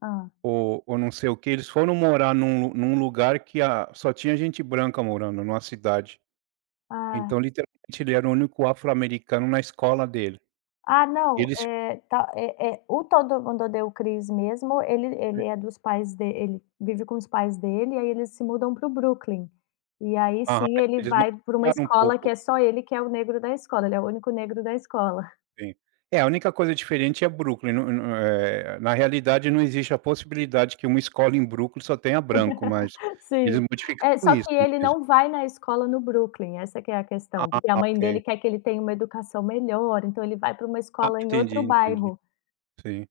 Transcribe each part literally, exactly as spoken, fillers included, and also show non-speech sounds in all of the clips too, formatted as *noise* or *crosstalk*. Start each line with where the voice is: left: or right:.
left: Hã.
right: Ou ou não sei o quê. Eles foram morar num lu num lugar que a só tinha gente branca morando, numa cidade.
left: Ah.
right: Então, literalmente, ele era o único afro-americano na escola dele.
left: Ah, não!
right: Ele se
left: Eh, tá, é é o Todo Mundo Odeia o Chris mesmo, ele ele é dos pais de ele vive com os pais dele, aí eles se mudam para o Brooklyn. E aí
right: Aham,
left: sim, ele
right: eles ma
left: vai pra uma
right: um
left: escola que
right: pouco.
left: é só ele que é o negro da escola, ele é o único negro da escola.
right: Sim. É, a única coisa diferente é Brooklyn, não não, eh, na realidade não existe a possibilidade que uma escola em Brooklyn só tenha branco, mas
left: *laughs*
right: eles
left: Sim. É,
right: modificaram
left: só
right: isso
left: que ele
right: *unintelligible*
left: não vai na escola no Brooklyn, essa que é a questão,
right: Ah,
left: porque a mãe dele
right: ok.
left: quer que ele tenha uma educação melhor, então ele vai pra uma
right: Ah,
left: escola em
right: entendi,
left: outro
right: entendi.
left: bairro.
right: Sim.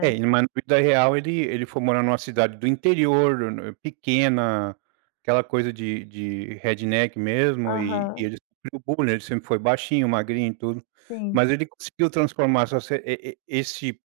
right: É, em mas na vida real, ele ele foi morar numa cidade do interior no no pequena, aquela coisa de de redneck mesmo e e
left: Aham.
right: ele sofreu bullying, ele sempre foi baixinho, magrinho e tudo,
left: Sim.
right: mas ele conseguiu transformar essa se e e esse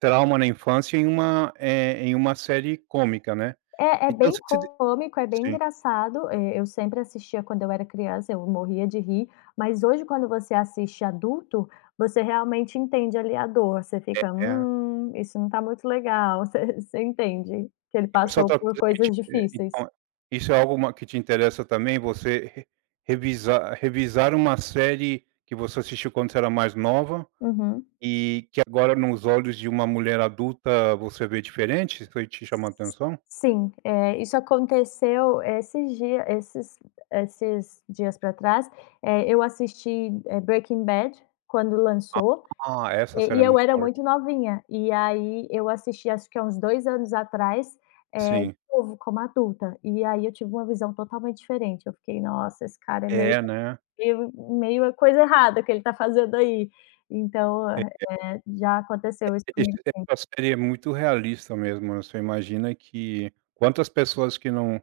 right: trauma na infância em uma, eh, em uma série cômica, né.
left: É, é
right: Então
left: bem
right: se de
left: cômico, é bem
right: sim.
left: engraçado, eh, eu sempre assistia quando eu era criança, eu morria de rir, mas hoje quando você assiste adulto, você realmente entende ali a dor, você fica:
right: É.
left: "Hum, isso não tá muito legal". Você *chuckles* você entende que ele
right: Pessoal
left: passou
right: tá
left: por coisas difíceis.
right: *unintelligible* isso é alguma que te interessa também? Você re revisar revisar uma série que você assistiu quando você era mais nova
left: Uhum.
right: e que agora, nos olhos de uma mulher adulta, você vê diferentes? Foi te chamou a
left: S
right: atenção?
left: sim, eh, isso aconteceu esses dia esses esses dias pra trás. Eh, eu assisti, eh, Breaking Bad quando lançou,
right: Ah, essa
left: eh,
right: série
left: e
right: é
left: eu
right: muito
left: era
right: forte.
left: muito novinha e aí eu assisti acho que há uns dois anos atrás, eh, de
right: Sim.
left: novo, como adulta, e aí eu tive uma visão totalmente diferente, eu fiquei: "Nossa, esse cara é meio
right: É, né.
left: meio meio coisa errada o que ele tá fazendo aí". Então,
right: É, é.
left: eh, já aconteceu isso comigo sim.
right: *unintelligible* seria muito realista mesmo, né, você imagina que quantas pessoas que não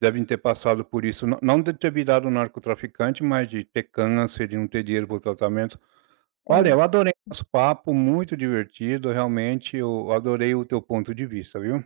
right: devem ter passado por isso? Não não de ter virado narco-traficante, mas de ter câncer, de não ter dinheiro para o tratamento. Olha, eu
left: É.
right: adorei nosso papo, muito divertido. Realmente, eu adorei o teu ponto de vista, viu.